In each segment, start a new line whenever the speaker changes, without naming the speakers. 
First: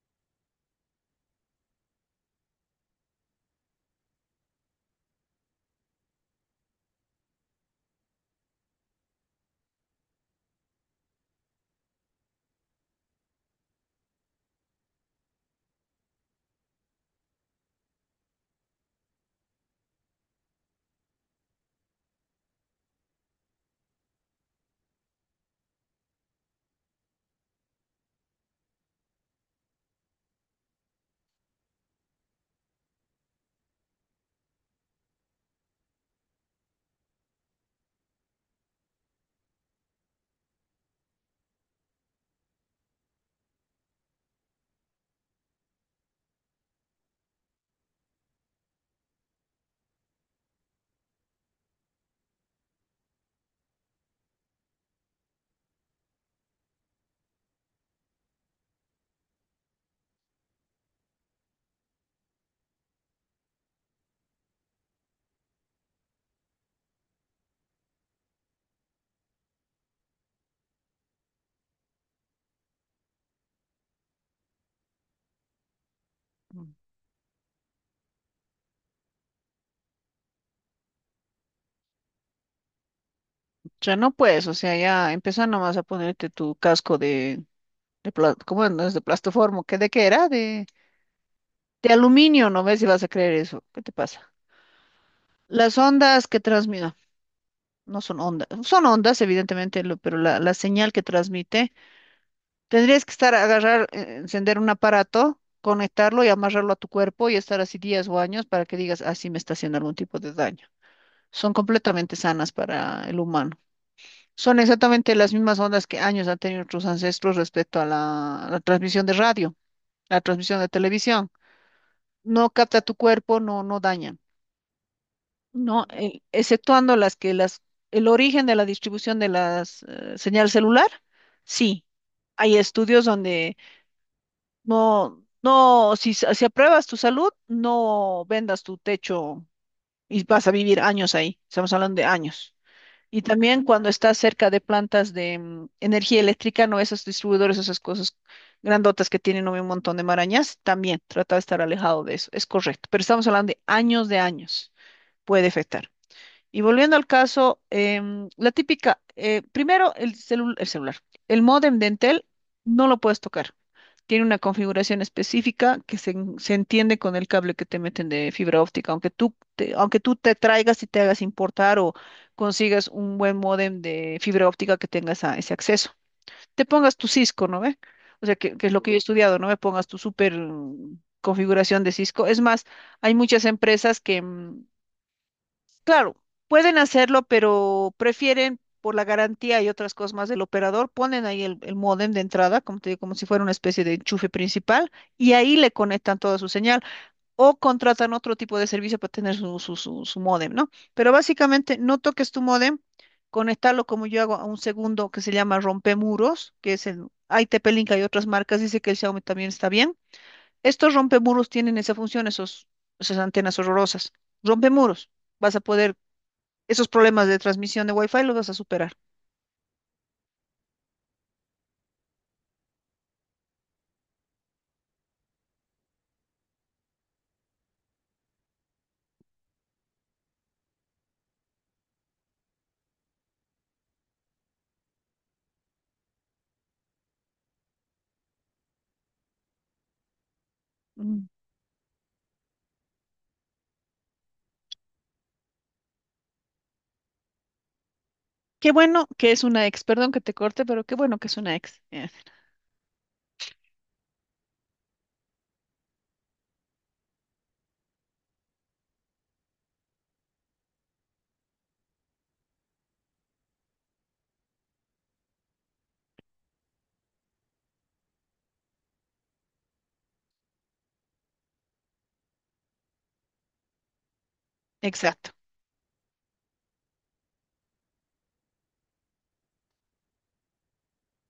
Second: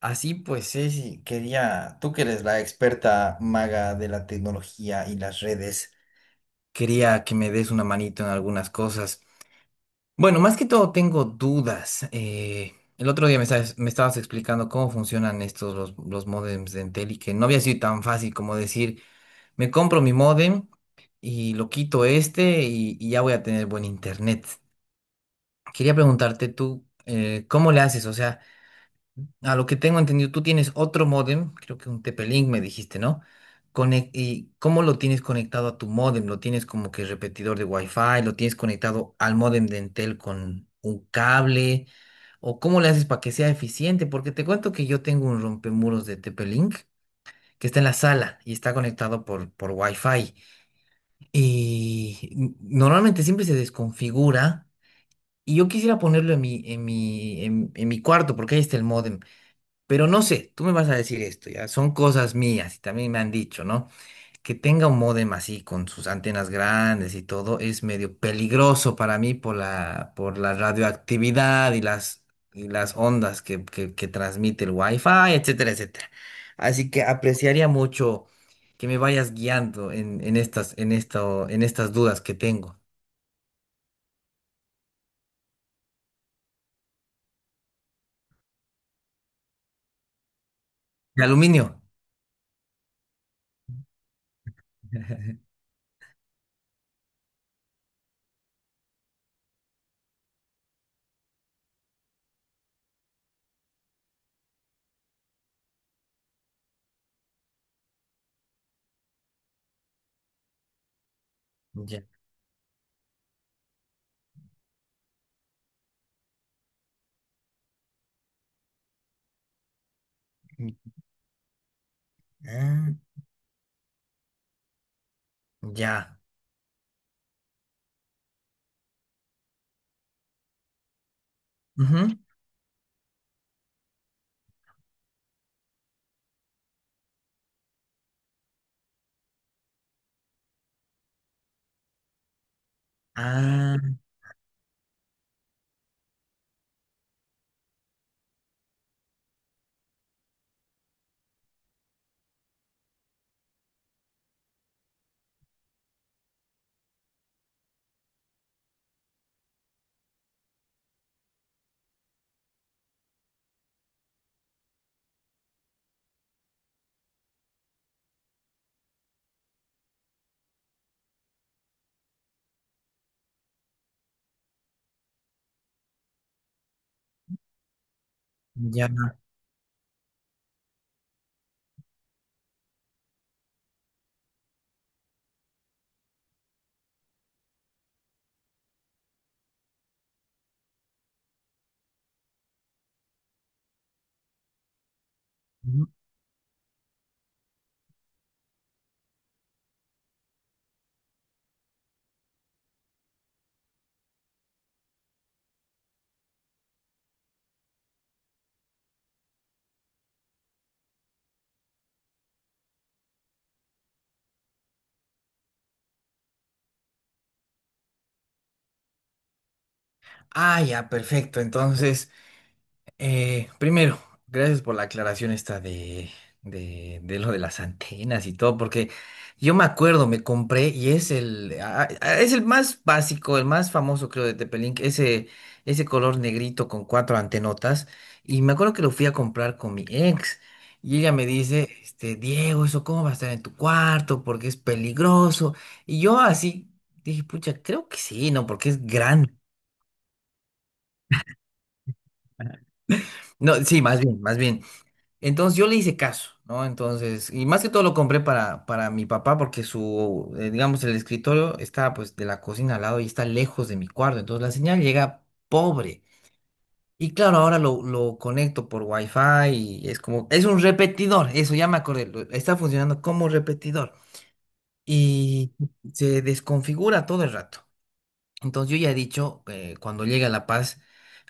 Así pues, Ceci, quería, tú que eres la experta maga de la tecnología y las redes, quería que me des una manito en algunas cosas. Bueno, más que todo tengo dudas. El otro día estabas me estabas explicando cómo funcionan estos los módems de Entel y que no había sido tan fácil como decir, me compro mi módem y lo quito este y ya voy a tener buen internet. Quería preguntarte tú, ¿cómo le haces? O sea... A lo que tengo entendido, tú tienes otro módem, creo que un TP-Link me dijiste, ¿no? ¿Y cómo lo tienes conectado a tu módem? ¿Lo tienes como que repetidor de Wi-Fi? ¿Lo tienes conectado al módem de Entel con un cable? ¿O cómo le haces para que sea eficiente? Porque te cuento que yo tengo un rompemuros de TP-Link que está en la sala y está conectado por Wi-Fi. Y normalmente siempre se desconfigura. Y yo quisiera ponerlo en en mi cuarto, porque ahí está el módem. Pero no sé, tú me vas a decir esto, ya, son cosas mías y también me han dicho, ¿no? Que tenga un módem así con sus antenas grandes y todo es medio peligroso para mí por por la radioactividad y y las ondas que transmite el wifi, etcétera, etcétera.
Mm.
Así que apreciaría mucho que me vayas guiando en, en esto, en estas dudas que tengo.
Ya no puedes, o sea, ya empieza nomás a ponerte tu casco ¿cómo no es de plastoformo? ¿Qué de qué era?
De aluminio.
De aluminio, no ves si vas a creer eso. ¿Qué te pasa? Las ondas que transmiten no son ondas, son ondas, evidentemente, pero la señal que transmite, tendrías que estar a agarrar, encender un aparato, conectarlo y amarrarlo a tu cuerpo y estar así días o años para que digas, así me está haciendo algún tipo de daño. Son
Ya.
completamente sanas para el humano. Son exactamente las mismas ondas que años han tenido nuestros ancestros respecto a la transmisión de radio, la transmisión de televisión. No capta
Ah,
tu cuerpo, no, no daña, ¿no?
ya.
Exceptuando las que las, el origen de la distribución de las señal celular, sí.
Ujú.
Hay estudios donde no, no, si, si apruebas tu salud, no vendas tu techo y vas a vivir años ahí. Estamos hablando de años. Y también
Ah,
cuando estás cerca de plantas de energía eléctrica, no esos distribuidores, esas cosas grandotas que tienen, ¿no?, un montón de marañas, también trata de estar alejado de eso. Es correcto, pero estamos hablando de años, puede afectar. Y volviendo al caso, la típica, primero el celular, el módem de Entel no lo puedes tocar, tiene una configuración específica que se entiende con el cable que te meten de fibra óptica. Aunque tú te traigas y te hagas importar o consigas un buen módem de fibra óptica que tenga ese acceso. Te pongas tu Cisco, ¿no ve? O sea, que es lo que yo he
ya.
estudiado, ¿no? Me pongas tu super configuración de Cisco. Es más, hay muchas empresas que, claro, pueden hacerlo, pero prefieren por la garantía y otras cosas más del operador, ponen ahí el módem de entrada, como te digo, como si fuera una especie de enchufe principal, y ahí le conectan toda su señal, o contratan otro tipo de servicio para tener su módem, ¿no? Pero básicamente no toques tu módem, conectarlo como yo hago a un segundo que se llama rompemuros, que es el ITP-Link, hay otras marcas, dice que el Xiaomi también está bien. Estos rompemuros tienen esa función, esos, esas antenas horrorosas. Rompemuros vas a poder esos problemas de transmisión de Wi-Fi los vas a superar.
Ah, ya, perfecto. Entonces, primero, gracias por la aclaración esta de lo de las antenas y todo, porque yo me acuerdo, me compré y es es el más básico, el más famoso, creo, de Tepelink, ese color negrito con cuatro antenotas. Y me acuerdo que lo fui a comprar con mi ex. Y ella me
Mm.
dice, este, Diego, ¿eso cómo va a estar en tu cuarto? Porque es peligroso. Y yo así dije, pucha, creo que sí, ¿no? Porque
Qué
es
bueno que
grande.
es una ex, perdón que te corte, pero qué bueno que es una ex.
No, sí, más bien, más bien. Entonces yo le hice caso, ¿no? Entonces, y más que todo lo compré para mi papá porque su, digamos, el escritorio está pues de la cocina al lado y está lejos de mi cuarto, entonces la señal llega pobre. Y claro, ahora lo conecto por wifi y es como, es un repetidor, eso ya me acordé, está funcionando como repetidor
Exacto.
y se desconfigura todo el rato. Entonces yo ya he dicho, cuando llegue a La Paz,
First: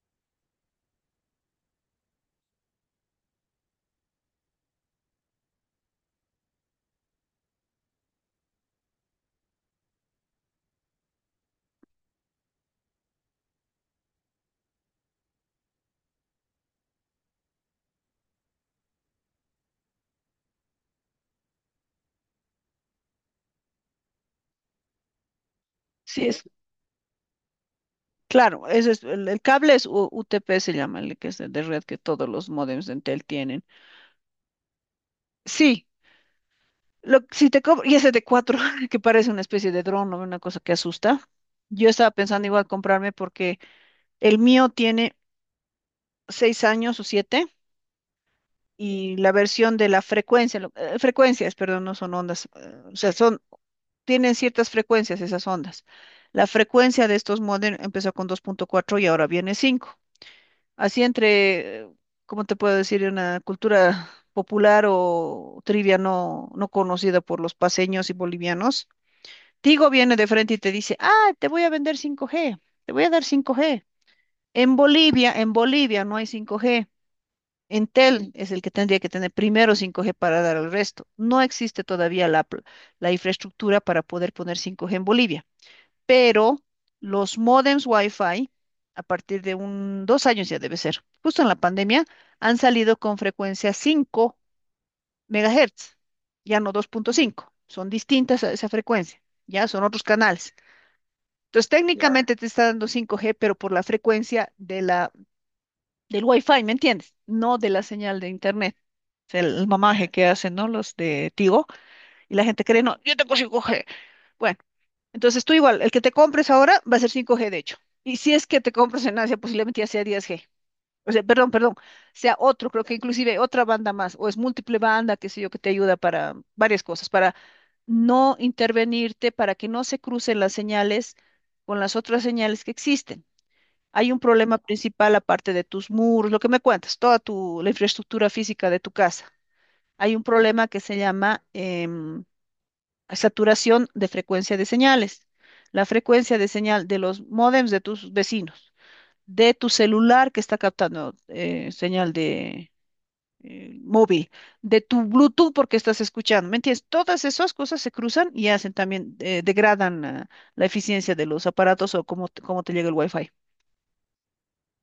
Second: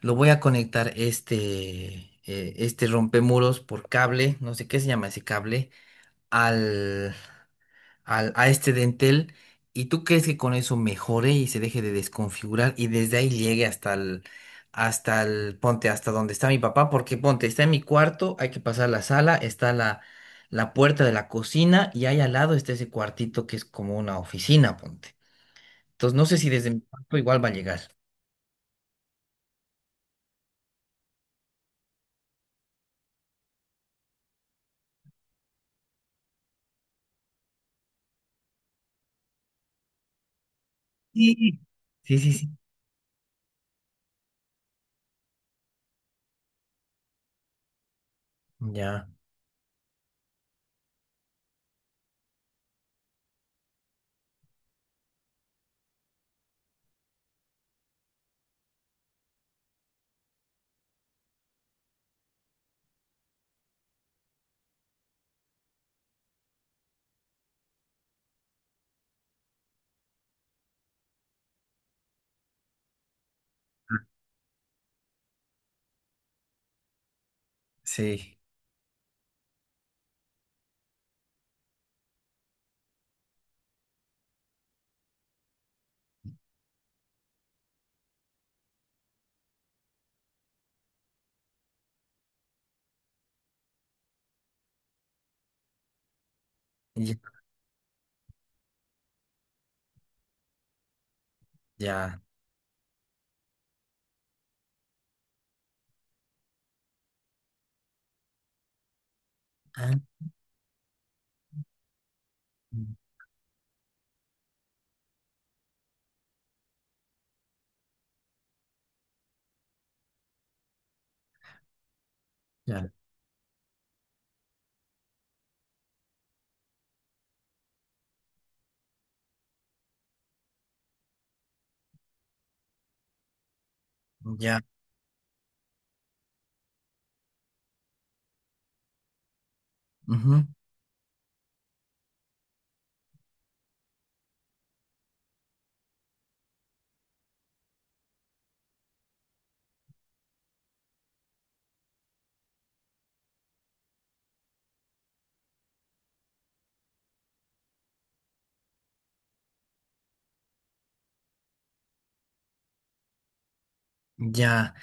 lo voy a conectar este, este rompemuros por cable, no sé qué se llama ese cable, al, a este dentel. ¿Y tú crees que con eso mejore y se deje de desconfigurar y desde ahí llegue hasta el, ponte, hasta donde está mi papá? Porque ponte, está en mi cuarto, hay que pasar la sala, está la puerta de la cocina y ahí al lado está ese cuartito que es como una oficina, ponte. Entonces
Sí,
no sé
es
si desde mi cuarto igual va a llegar.
claro, ese es, el cable es UTP, se llama, el que es de red que todos los módems de Entel tienen. Sí, lo, si te cobro, y ese de 4 que parece una especie de dron o una cosa que asusta.
Sí,
Yo estaba
sí, sí,
pensando
sí.
igual comprarme porque el mío tiene 6 años o 7
Ya,
y la versión de la frecuencia, frecuencias, perdón, no son ondas, o sea, son tienen ciertas frecuencias esas ondas. La frecuencia de estos módems empezó con 2.4 y ahora viene 5. Así entre, ¿cómo te puedo decir? Una cultura popular o trivia no, no conocida por los paseños y bolivianos. Tigo viene de frente y te dice, ah, te voy a vender 5G, te voy a dar 5G. En Bolivia no hay 5G. Entel
sí,
es el que tendría que tener primero 5G para dar al resto. No existe todavía la, la infraestructura para poder poner 5G en Bolivia, pero los módems Wi-Fi, a partir de un, 2 años ya debe ser, justo en la pandemia, han salido con frecuencia 5 megahertz, ya no dos punto
ya,
cinco son distintas a esa frecuencia, ya son otros canales. Entonces, ya,
ya,
técnicamente te está dando 5G pero por la frecuencia de del Wi-Fi, ¿me entiendes? No de la señal de Internet. O sea, el
ah,
mamaje que hacen, ¿no? Los de Tigo. Y la gente cree, no, yo tengo 5G. Entonces tú igual, el que te compres ahora va a ser 5G de hecho. Y si es que te compras en Asia, posiblemente ya sea 10G. O sea, perdón, perdón, sea otro, creo
ya,
que inclusive otra banda más, o es múltiple banda, qué sé yo, que te ayuda para varias cosas, para no intervenirte, para que no se crucen las señales con las otras señales que existen. Hay un problema
ya,
principal aparte de tus muros, lo que me cuentas, toda tu, la infraestructura física de tu casa. Hay un
ujú,
problema que se llama saturación de frecuencia de señales, la frecuencia de señal de los módems de tus vecinos, de tu celular que está captando señal de móvil, de tu Bluetooth porque estás escuchando, ¿me entiendes? Todas esas cosas se cruzan y hacen también, degradan la eficiencia de los aparatos o cómo, cómo te llega el wifi.
ya.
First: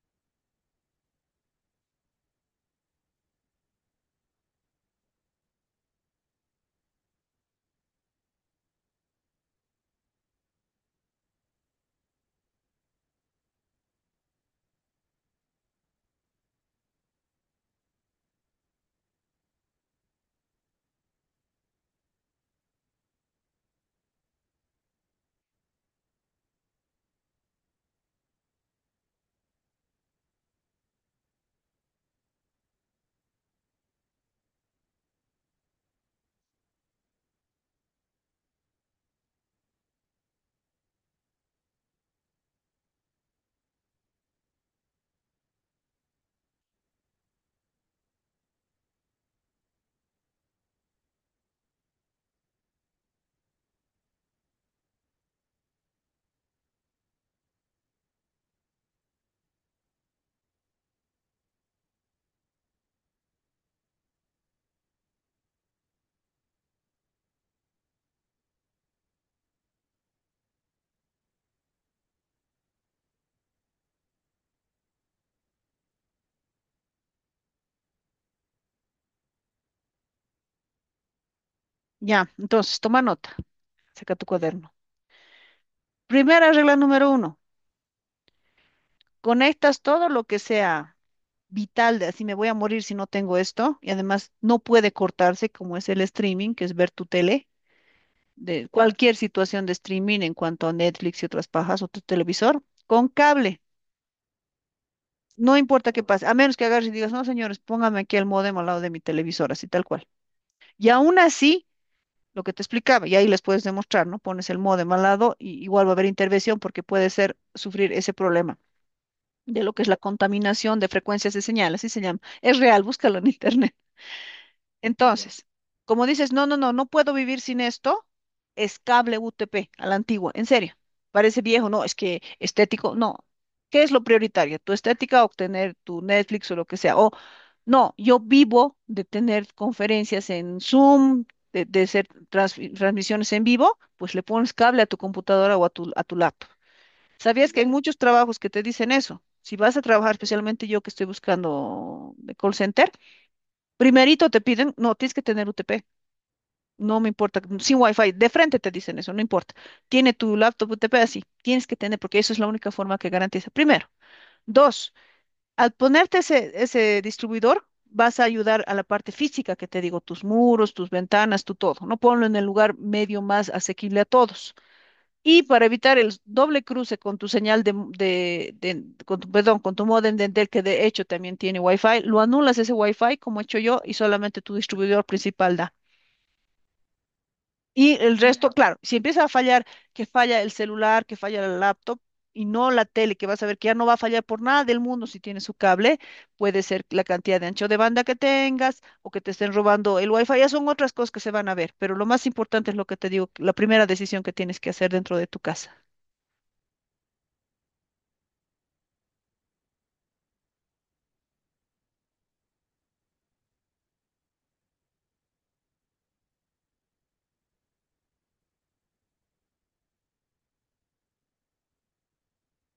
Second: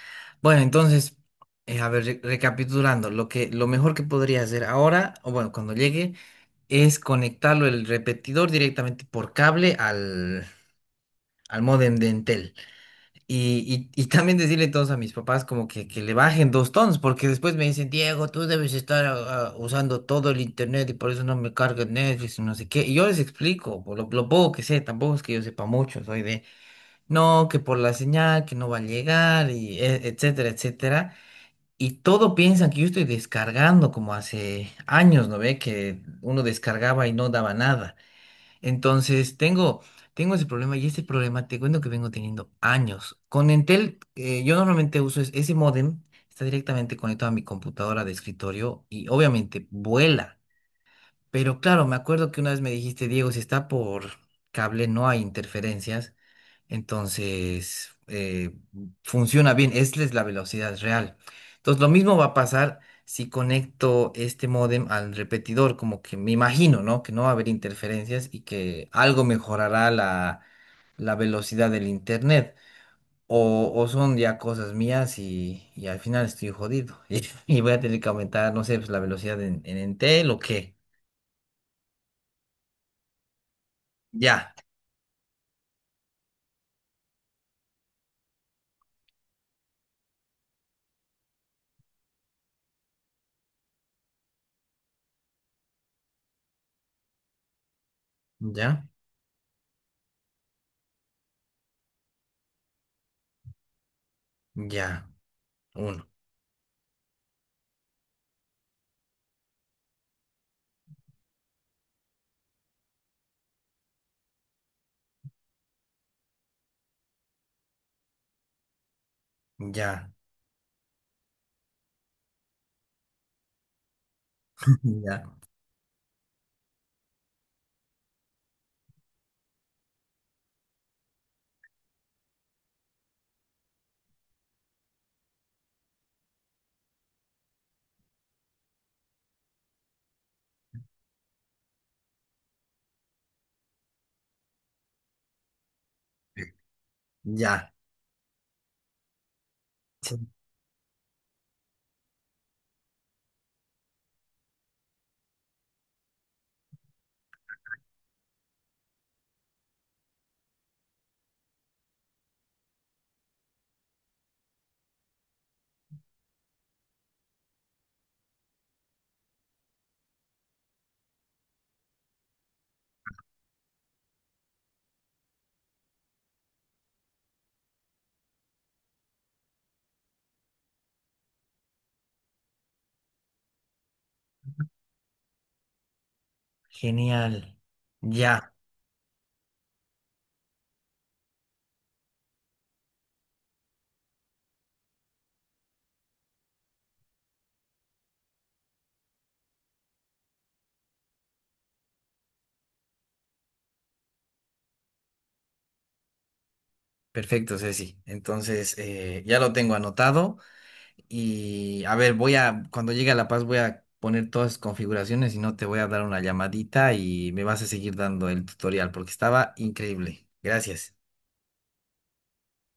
Bueno, entonces, a ver, recapitulando, lo mejor que podría hacer ahora, o bueno, cuando llegue, es conectarlo el repetidor directamente por cable al módem de Entel. Y también decirle todos a mis papás como que le bajen dos tonos, porque después me dicen, Diego, tú debes estar usando todo el internet y por eso no me carga Netflix y no sé qué. Y yo les explico, por lo poco que sé, tampoco es que yo sepa mucho, soy de, no, que por la señal, que no va a llegar, y etcétera, etcétera. Y todo piensan que yo estoy descargando como hace años, ¿no ve? Que uno descargaba y no daba nada. Entonces, tengo ese problema y ese problema te cuento que vengo teniendo años. Con Entel, yo normalmente uso ese módem, está directamente conectado a mi computadora de escritorio y obviamente vuela. Pero claro, me acuerdo que una vez me dijiste, Diego, si está por cable no hay interferencias. Entonces, funciona bien, esta es la velocidad real. Entonces, lo mismo va a pasar si conecto este módem al repetidor, como que me imagino, ¿no? Que no va a haber interferencias y que algo mejorará la, la velocidad del internet. O son ya cosas mías y al final estoy jodido. Y voy a tener que aumentar, no sé, pues, la velocidad en Entel o qué.
Ya, entonces, toma nota, saca tu
Ya,
cuaderno. Primera regla número uno, conectas todo lo que sea vital de así me voy a morir si no tengo esto, y además no puede cortarse como es el streaming, que es ver tu tele, de
ya,
cualquier situación de streaming en cuanto a Netflix y otras pajas o tu televisor, con cable.
ya,
No importa
uno,
qué pase, a menos que agarres y digas, no, señores, póngame aquí el módem al lado de mi televisor, así tal cual. Y aún así, lo que te explicaba, y ahí les puedes demostrar, ¿no? Pones el módem al lado y igual va a haber intervención porque puede ser sufrir ese problema de lo que es la
ya,
contaminación de frecuencias de señal, así se llama. Es real, búscalo en internet. Entonces, como dices, no, no, no, no puedo vivir sin esto, es cable UTP a la antigua, en serio. Parece viejo, no, es que estético, no. ¿Qué es lo prioritario? ¿Tu estética o tener tu Netflix o lo que sea? O no, yo vivo de tener conferencias en Zoom, de hacer transmisiones en vivo, pues le pones cable a tu computadora o a a tu laptop. ¿Sabías
ya,
que hay
ya.
muchos trabajos que te dicen eso? Si vas a trabajar, especialmente yo que estoy buscando de call center, primerito te piden, no, tienes que tener UTP. No me importa, sin wifi, de frente te dicen eso, no importa. Tiene tu laptop UTP así, tienes que tener, porque eso es la única forma que garantiza. Primero. Dos, al ponerte ese distribuidor, vas a ayudar a la parte física que te digo, tus muros, tus ventanas, tu todo, ¿no? Ponlo en el lugar medio más asequible a todos. Y para evitar el doble cruce con tu señal con tu, perdón, con tu módem de Entel, que de hecho también tiene wifi, lo anulas ese wifi como he hecho yo y solamente tu distribuidor principal da.
Genial.
Y el resto,
Ya,
claro, si empieza a fallar, que falla el celular, que falla la laptop y no la tele, que vas a ver que ya no va a fallar por nada del mundo si tiene su cable, puede ser la cantidad de ancho de banda que tengas o que te estén robando el wifi, ya son otras cosas que se van a ver, pero lo más importante es lo que te digo, la primera decisión que tienes que hacer dentro de tu casa.
perfecto, Ceci. Entonces, ya lo tengo anotado y a ver, voy a, cuando llegue a La Paz voy a poner todas las configuraciones y no te voy a dar una llamadita y me vas a seguir dando el tutorial porque estaba increíble. Gracias.